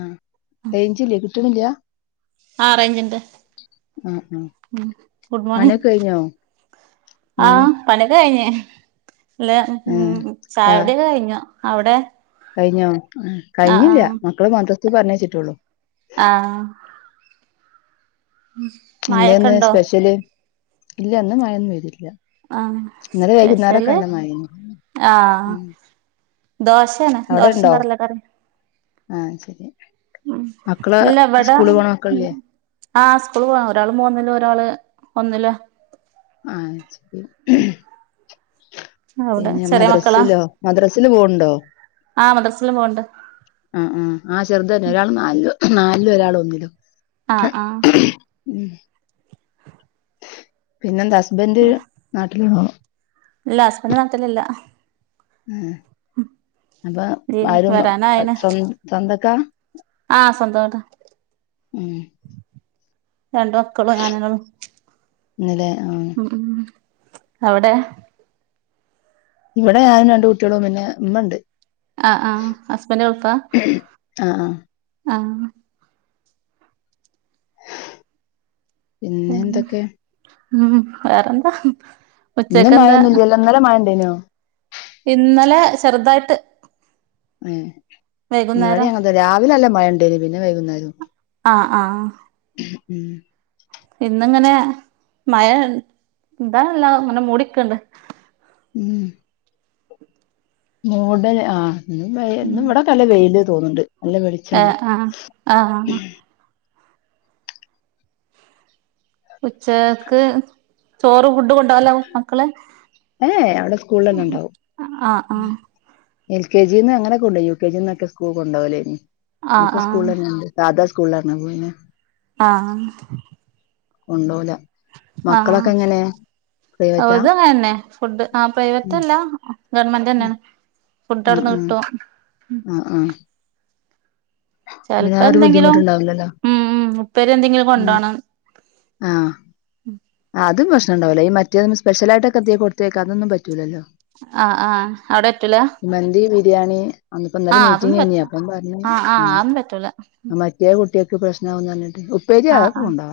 ആഹ്. റേഞ്ചില്ലേ കിട്ടണില്ല ആഹ് റേയ്ഞ്ച്ണ്ട് ആഹ് ആഹ് ഗുഡ് മോർണിംഗ് പണിയൊക്കെ കഴിഞ്ഞോ മോണി ആഹ് പണിയൊക്കെ കഴിഞ് അല്ലെ ഉം ഏഹ് ആ ചായൊട്യക്കെ കഴിഞ്ഞു അവിടെ കഴിഞ്ഞോ ആഹ് ആ ആ കഴിഞ്ഞില്ല മക്കള് മദ്ര ഇത് പറഞ്ഞേച്ചിട്ടള്ളൂ ആ മഴൊക്കെ എന്തന്ന് ഉണ്ടോ സ്പെഷ്യല് ഇല്ല ഇന്ന് മഴൊന്നും. പെയ് തില്ല ആ സ്പെഷ്യല് ആ ഉം ദോശയാണ് ദോശയും കടല കറിയും ആ അയ് ശരി ഉം മക്കള് ഇല്ല ഇവിടെ സ്കൂള് പോണ മക്കളില്ലേ ആ സ്കൂള് പോണ ഒരാള് മൂന്നിലും ഒരാള് ഒന്നിലും ആ അയ് ശരി അവിടെ പിന്നെ ചെറിയ മക്കളാ മദ്രസില മദ്രസ് ല് പോവുണ്ടോ? ആ മദ്രാസില് പോവ്ണ്ട് ആ ആ ആ ചെറുത തന്നെ ഒരാൾ നാലില് നാല് ഒരാള ഒന്നിലും ആ ആ ഉം പിന്നെന്തസ് ഹസ്ബന്റ നാട്ടിലാണോ ഇല്ല ഹസ്ബന്ഡ് നാട്ടിലില്ല. ഉം അപ്പൊ ആരും വരാനായിണ് സ്വന്ത സ്വന്തക്കാ? ആ സ്വന്തം വീടാ ഉം രണ്ട് മക്കളും ഞാനന്നെ ഇന്നലെ ആ ഒള്ളൂ അവിടെ ഇവിടെ ഞാനും രണ്ട് കുട്ടിയേളും പിന്നെ ഉമ്മ ണ്ട്. ആ ആ ഹസ്ബൻഡ് ഗൾഫാ? ആ ആ ആ പിന്നെ എന്തൊക്കെ ഉം വേറെന്താ. ഇന്ന് ഉച്ചക്കെന്താ മഴൊന്നും ഇല്ലല്ലോ ഇന്നലെ മഴണ്ടേനോ.. ഇന്നലെ ചെറുതായിട്ട് എ ഇന്നടി വൈകുന്നേരം ഞങ്ങ രാവിലെ അല്ല മഴണ്ടേല് പിന്നെ വൈകുന്നേരം ആഹ് ആഹ് ഉം ഇന്നിങ്ങനെ മയ ഇന്താല്ല അങ്ങനെ മൂടിക്കണ്ട് ഉം മൂടല് ആ ഇും വ ഇന്നും ഇവിടെ നല്ല വെയില് തോന്നുന്നുണ്ട് നല്ല വെളിച്ചണ്ട് ഏഹ് ആഹ് ആഹ് ഉച്ചക്ക് ചോറ് ഫുഡ് കൊണ്ടല്ലോ മക്കള് ഏ അവിടെ സ്കൂളിലെല്ലാം ഉണ്ടാവും ആഹ ആഹ എൽ കെ ജി നിന്ന് അങ്ങനൊക്കെ ഉണ്ട് യു കെ ജിന്നൊക്കെ സ്കൂൾ കൊണ്ടാവലേ ഇനി ഇപ്പൊ ആഹ് സ്കൂളല്ലണ്ട് സാധ സ്കൂളാണ് പോയിന ആഹ കൊണ്ടപോല ആഹ പ്രൈവറ്റാ ഇത്ങ്ങന്നെ ഫുഡ് ആ പ്രൈവറ്റ് ഉം അല്ല ഗവർമെന്റ് തന്നെയാണ് ഫുഡ് അടന്ന് കിട്ടുവോ ആഹ ആഹ ചെൽപ്പെന്തെങ്കിലും ബുദ്ധിമുട്ടുണ്ടാവില്ലല്ലോ ഉം ഉപ്പേരി എന്തെങ്കിലും ഉം കൊണ്ടോണം ഉം ആ അത് പ്രശ്നണ്ടാവൂല ഈ മറ്റേതിന് സ്പെഷലായ്ട്ടൊക്കെ എന്തേ കൊടുത്തയ്ക്ക അതൊന്നും പറ്റൂല്ലോ ആഹ് ആഹ് അവിടെ പറ്റൂല മന്തി ബിരിയാണി അങ്ങൻതൊ ന്നലെ ആഹ് അതൊന്നും പറ്റ മീറ്റിങ്ങേന്നെയ് അപ്പം പർഞ്ഞു ആഹ് ആ ആഹ് അതൊന്നും പറ്റൂല അ മറ്റേ കുട്ട്യേക്ക് ക്ക് പ്രശ്നാവും നർന് ഉം ഉപ്പേരി ആഹ് അഒക്കെ ആഹ് കൊണ്ടോവ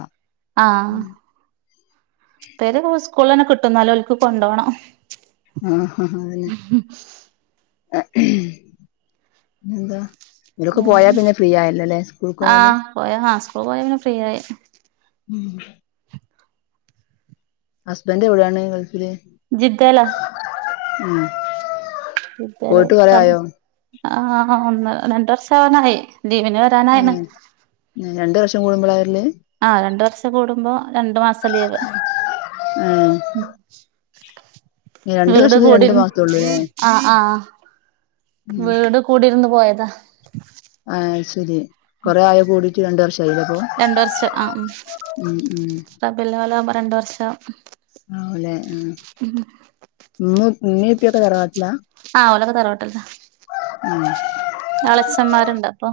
ഇപ്പേരി സ് കൂളിലെന്നെ കിട്ടും ന്നാലു ഓൽക്ക് കൊണ്ടോണം ആ ഹ ഹാ അഎന്നെ എന്താ ഉം ആ പോയാല് പോയ ആ സ്കൂള് പോയ പിന്നെ ഫ്രീയായി ഉം ഹസ്ബൻ്റ് എവിയാണ് ഗൾഫില് ജിദ്ദേല ഉം ഇപ്പ ഞാന് കം ആഹ് ഒന്ന് രണ്ട് വർഷാവാനായി ലീവിന് വരാനായിണ് റ്റം കൂടുമ്പളാ വര്ല് ആഹ് രണ്ട് വർഷം കൂടുമ്പോ രണ്ടു മാസം ലീവ് ഏഹ് ഉം രണ്ട് വീട് വർഷത്തിന് രണ്ട് കുടിര് മാസേ ഉള്ളൂല്ലേ ആഹ് ആഹ് ഉം വീട് കൂടിര്ന്ന് പോയ ദാ ആഹ് ശരി കൊറേ ആയോ കൂടിട്ട് രണ്ട് വർഷ ആയിലെപ്പൊ രണ്ട് വർഷം ആഹ് ഉം ഉം ഉം റബിയുല്ലവ്വലാവുമ്പോ രണ്ട് വർഷം ആലെ ഉം ന്ന് മ്മി പ്പിയൊക്കെ തറവാട്ട്ല ആ ഓലൊക്കെ തറവാട്ട്ല്ല ഉം എളേച്ചമ്മാര്ണ്ട പ്പൊ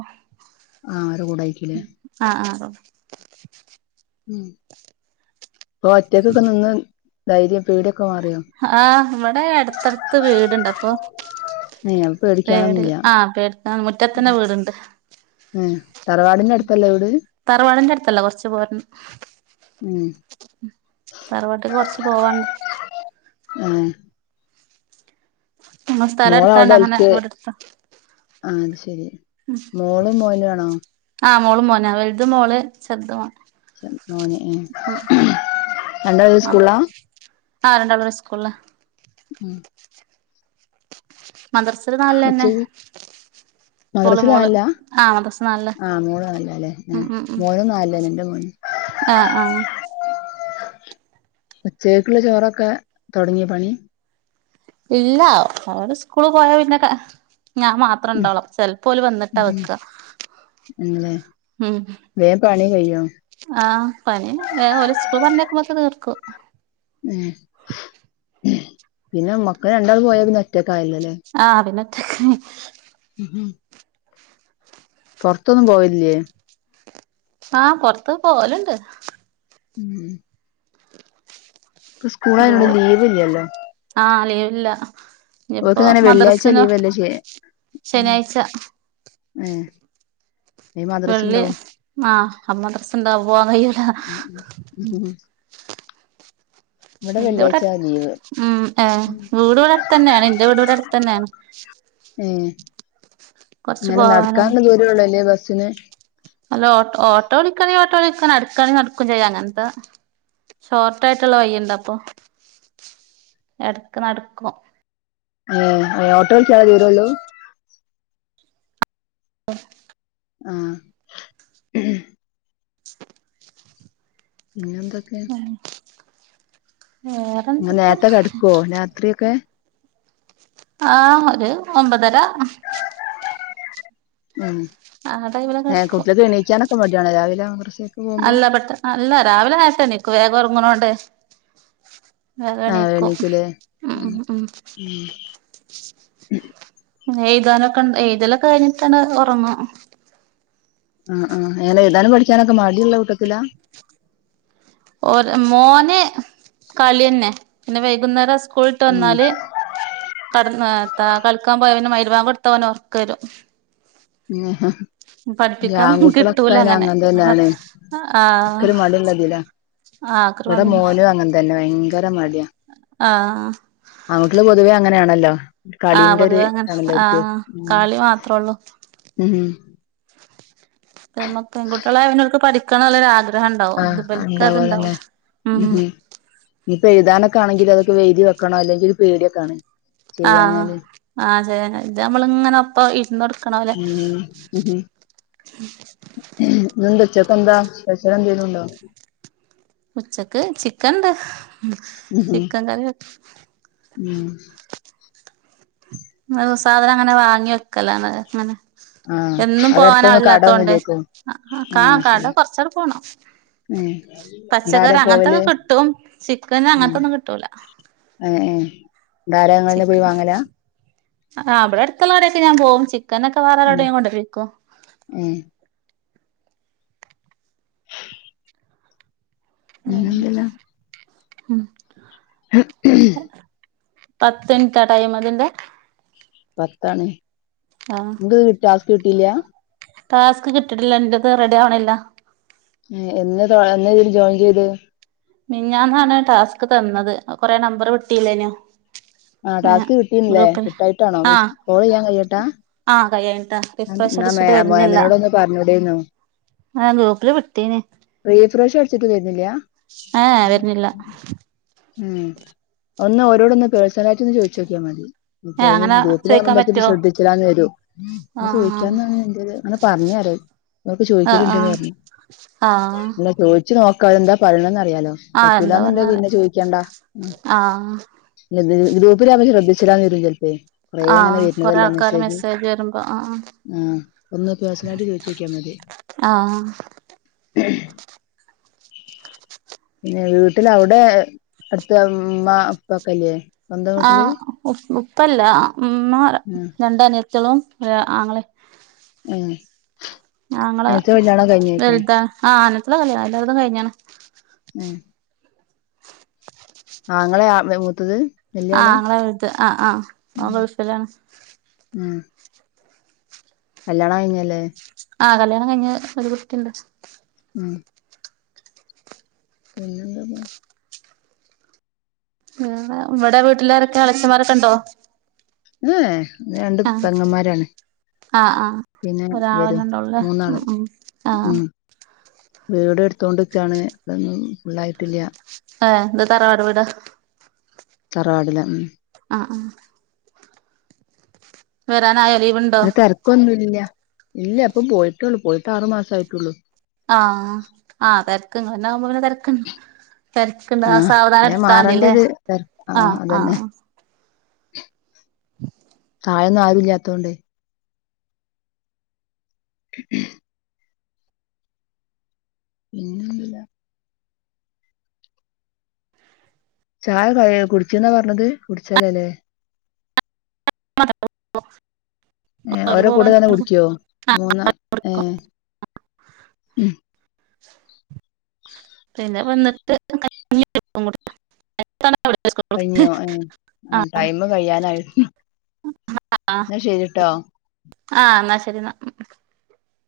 ആഹ് അരെ കൂടെയിരിക്കുലെ ആഹ് ആഹ് ഉം പ്പൊ ഒറ്റക്കൊക്കെ നിന്ന് ധൈര്യം പേടിയൊ ആഹ് വടെ അട്ത്തട്ത്ത് വീട്ണ്ട് അപ്പൊ ഏഹ് അപ്പൊ പേടിൽ പേടിക്കാനൊന്നുല്ല ആഹ് പേടിക്ക മുറ്റത്തന്നെ വീട്ണ്ട് ഏഹ് തറവാടിന്റെ അടുത്തല്ലേ വീട് തറവാടിന്റെ അട് ത്തല്ല കൊർച്ച് പോരണം ഉം തറവാട്ടിക്ക് കൊർച്ച് പോവാ ആഹ് നമ്മ അവിടെ സ്ഥലടുത്താണ്ട് എൽ അങ്ങനെ വിട് ട്ത്ത പെരി മോളും മോനണോ ആഹ് മോളും മോനാ വല്ത് മോള് ചെർത് മോ മോനേ ഏ രണ്ടാളും ഒരു സ്കൂള്ളാ ആ രണ്ടാളൊരു സ്കൂള്ളാ ഉം [inaudible] മദ്രസല് നാല്ലെന്നെ ഉച്ചക്ക് ഓള് മദ്രസില് മോള് നാലില ആ മദ്രസ് നാല്ല് ആഹ് മോള് നാലിലാല്ലേ ഉം ഏഹ് ഉം ഉം മോനും നാലിലെന്നെ ഇന്റെ മോനും ആ ആ [inaudible] ഉച്ചേക്കുള്ള ചോറക്കെ തെടങ്ങിയോ പണി ഇല്ല അവടെ സ്കൂള് പോയാ പിന്നെ ക ഞാമാത്ര ഉം ണ്ടാവോളു ചെൽപ്പോല് വന്നിട്ടാ ഉം വെക്ക ഉം കെയ്യോ ആ കൊ ഉം പിന്നെ മ ക്ക് രണ്ടാളു പോയ പിന്നെ ഒറ്റക്ക് ആയില്ലല്ലേ. [unintelligible] ഉം പൊറത്തൊന്നും പോവില്ലേ? ആഹ് പൊറത്ത് പോവലുണ്ട്. ഉം ഇപ്പ സ്കൂളായോണ്ട് ലീവ് ഇല്ലല്ലോ. ഇല്ല ഓർക്കങ്ങനെ വെള്ളിയാഴ്ച ലീവല്ലേ ശേ ഉം ശനിയാഴ്ച ഏ വെള്ളി ആഹ് അമ്മത്രസിണ്ടാവും. പോവാൻ കഴിയൂല. ഉം ഉം. ഉം. എന്റെ ഇവിടെ വെള്ളിയാഴ്ച ലീവ് ഉം ഏ വീട് ഇവിടടുത്തന്നെണ്. എൻ്റെ വീട് ഇവിടഅടുത്തന്നെയാണ്. ഉം ഇങ്ങനെ പോവാനും നടക്കാന്നദൂരോള്ളു അല്ലേ ബസ്സിന് അല്ല ഓട്ടോ ഓട്ടോ വിളിക്കണെ ഓട്ടോ വിളിക്കണ അടുക്കാണെ നടക്കും ചെയ്യാന അങ്ങനത്ത ഷോർട്ടായിട്ടുള്ള വയ്യേണ്ടാ അപ്പൊ എടുക്ക് നടക്കോ മ് ഒ [unintelligible] ചാടിയതുള്ളൂ. ഓ ആഹ് [inaudible] പിന്നെ എന്തൊക്കെയ. അ വേറെന്തൊക്കെ നേരത്തെ കെടക്കുവോ രാത്രിക്കെ ആഹ് ഒരു ഒമ്പതര. ഉം ആ ടൈമിലൊക്കെ എടുക്കും കുട്ടികക്ക് എണീക്കാനൊക്കെ മടിയാണോ രാവിലെ മദ്രസേക്ക് പോകുമ്പോ അല്ല പെട്ട അല്ല രാവിലെ ആയച്ച നക്ക് വേഗം ഉറങ്ങണോണ്ടേ ആഹ് വെഗണിക്കും. എണീക്കൂലേ ഉ ഉ എഴുതാനൊക്കെ എഴുതലൊക്കെ കഴിഞ്ഞിട്ടാണ് ഒറങ്ങ. ആ ആ ങ്ങനെ എഴുതാനും പഠിക്കാനക്കെ മടിയള്ള കൂട്ടത്തിലാ. ഓ മോന് കളി തന്നെ. പിന്നെ വൈകുന്നേരം ക്കൂളട്ട് ഉം വന്നാല് കട കളിക്കാൻ പോയ പിന്നെ മരുവാൻ കൊടുത്ത പോഓർക്ക വരും. ആഹാ ഈ പഠിപ്പിക്കാൻ ആൺകുട്ടികളൊക്കെ കിട്ടൂല അ അങ്ങനെ അങ്ങന ആഹ് തന്നാണ്. ഒരിക്കല മടിള്ളതില ആഹ് അക്കറ് ഇവിടെ മതില്ലോ മോനും അങ്ങന തന്നെ ഭയങ്കര മടിയ ആഹ് ആൺകുട്ടികള് പൊതുവേ അങ്ങനെയാ അല്ല ആഹ പൊതുവേ അങ്ങനെ ആഹ് ഉം കാളി മാത്രേ ഉള്ളൂ ഉം പി പെൺകുട്ടികള അവക്ക് പഠിക്ക ആം ആഹ് ഉണ്ടാവോതന്നെ ഉം ഉ ഇപ്പ എഴുതാന ആണെങ്കിൽ അതൊ വേതി വെക്കണ അെങ്കിൽ ഒരു പേടിിയെക്കണ ആഹ് ആഹ ശരി അത് നമ്മളിങ്ങനെ ഇപ്പ ഇ ഉം ഉ ന ഉച്ചക്ക എന്താ പക്ഷണംം ചെയ്യുന്നുണ്ടോ ഉച്ചക്ക് ചിക്കൻണ്ട് ഉം ഹും ചിക്കൻ കറിക്ക ഉം സാധനം അങ്ങനെ വാങ്ങി വെക്കല അങ്ങനെ ആഹ് എന്നും അവിടെ പോവാനോ അടുത്തൊന്നും അല്ലാത്തോൊണ്ട് കടയൊന്നുല്ലേക്കും കാ ആഹ് ശരി കാട്ടെ കൊറച്ചൂടി പോണം ഏഹ് ടാരാ പച്ചക്കറി പോവല് അങ്ങനത്തൊക്കെ കിട്ടും ചിക്കന് ഉം അങ്ങത്തൊന്നും കിട്ടൂല ന്താരങ്ങെ പോയി ചിക്കൻ വാങ്ങല ആ അവിടെ അടുത്തുള്ള കടെൊക്കെ ഞാൻ പോക കനൊക്കെ ഉം വേറെരോടയും കൊണ്ടക്കോ ഏഹ് [inaudible] ആഹ പിന്നെന്തല്ലാ ഉം ആ പത്ത് മിനിറ്റാ ടൈം അതിന്റെ പത്താണ് ആ നിങ്ങ കിട്ട സ്ക് കിട്ടില്ല ടാസ്ക് കിട്ടിട്ടില്ല എറത് റെഡി ആവണില്ല എന്ന എന്ന ചെയ ജോയിൻ ചെയ്ത് മിഞ്ഞാന്നാണ് ടാസ്ക് തന്നത് കൊറെേ നമ്പർ കിട്ടിയില്ലനോ ആഹ ടാസ്ക് കിട്ടീന്നില്ലേ കിട്ടായിട്ടാണോ ആ കോൾ ചെയ്യാൻ കഴിയട്ടാ ആ കയ്യായിട്ടാ റിഫ്രഷ് അടിച്ചിട്ട് വരുന്നില്ല മോമിനോട് ഒന്ന് പറഞ്ഞോടെന്നോ ആ ഗ്രൂപ്പില് വിട്ടീന് പ്രീ ഫ്രഷ തരുന്നില്ല ആഹ വരുന്നില്ല ഉം ഒന്ന് രോടൊന്ന് പേഴ്സണല ആയിട്ട് ഒന്ന് ചോദിച്ചോക്കിയാ മതി ഏ ഇത്യാം അങ്ങനെ ഗ്രൂപ്പിൽ ചോയിക്കാൻ കാണുമച്ച പറ്റോ ശ്രദ്ധിച്ചില്ലന്ന് വരോെ ആ ചോദിക്കാനെ എന്ത അങ്ങനെ പറഞ്ഞര അവർക്ക് ആ ആ ചോദിക്കലുണ്ടന്ന് പറഞ്ഞു ആ ആ അ ചോദിച്ചു നോ കഴന്താ പറഞ്ഞ ആഹ് എന്താ പറഞ്ഞത് പന്നെ ക്കണ്ടാ ആഹ് ഗ്രൂപ്പില ശ്രദ്ധിച്ചിന്ന വരും ചിലപ്പോേ കൊറെ അങ്ങനെ ആഹ് കൊറെ വരുന്നതല്ലോ ആൾക്കാര് മെസ്സേജ് വരുമ്പോ ആഹ് ആ ഒന്ന് പേഴ്സണല ആയിട്ട് ചോയിച്ചക്കാ മതി [inaudible] ആഹ് പിന്നെ വീട്ടിൽ അവിടെ അടുത്ത ഉമ്മ അപ്പക്കല്ലേ ആ മ് പ്പല്ല ഒന്നോ ആ രണ്ടോ ചളവും ആങ്ങളെ മ് ഞങ്ങള് വലുത ആന ആ കല്യാണം എല്ലാവടും കഴിഞ്ഞാണ് മ് ആങ്ങളെ മൂത്തത് വല്യ ആ ആള് അങ്ങെ എഴുത് ആ ആ ആ ഗൾഫിലാണ് ആ കല്യാണം കഴിഞ്ഞല്ലേ ആ കല്യാണം കഴിഞ്ഞ അള കുട്ടിണ്ട് ആ പിന്നന്ത ഇവിടെ വീട്ടിലാരൊക്കെ അളച്ചന്മാരൊക്കെ ഉണ്ടോ [unintelligible] ആഹ പെങ്ങന്മാരാണ് ആഹ ആഹ് പിന്നെ ഒരാള ഇവരും രണ്ട ഉള്ളേ മ് മൂന്നാള് മ് ആഹ ഉം വീട് എടുത്തോണ്ടിക്കയാണ് അതൊന്നും ഫുള്ളായിട്ടില്ല ആഹ എന്താ തറവാട് വീടാ തറവാടില മ് ആ ആ വരാന [unintelligible] ഇന്നെ തിരക്കൊന്നുംല്ല ഇല്ല അപ്പൊ പോയിട്ടുള്ളു പോയിട്ട് ആറു മാസ ആയിട്ടുള്ളൂ ആ ആ തര [unintelligible] ക്ക തിരക്കണ്ട ആഹ് സാവധാനം വേം മാറേണ്ട എടുത്താണ്ടല്ലേ ഒരു തെര ആ ആഹ് ആ അതന്നെ [unintelligible] [unintelligible] തഴൊന്നും ആരുല്ലാത്തോണ്ടേ [unintelligible] പിന്നന്നില്ല ചായ ഒക്കെ കുടിച്ചന്നാ പറഞ്ഞത് കുടിച്ചാലേല്ലേ അ [unintelligible] ഏ ഓരോ കൂടെ തന്നെ കുടിക്കോ മൂന്ന ഏ ഉ പിന്നെ വന്നിട്ട് ക [unintelligible] കഴിഞ്ഞോ ആ ആഹ് ടൈം കഴിയാനായിരുന്നു എന്നാ ശരിരിട്ടാ ആഹ ആഹ എന്നാ ശരി എന്നാ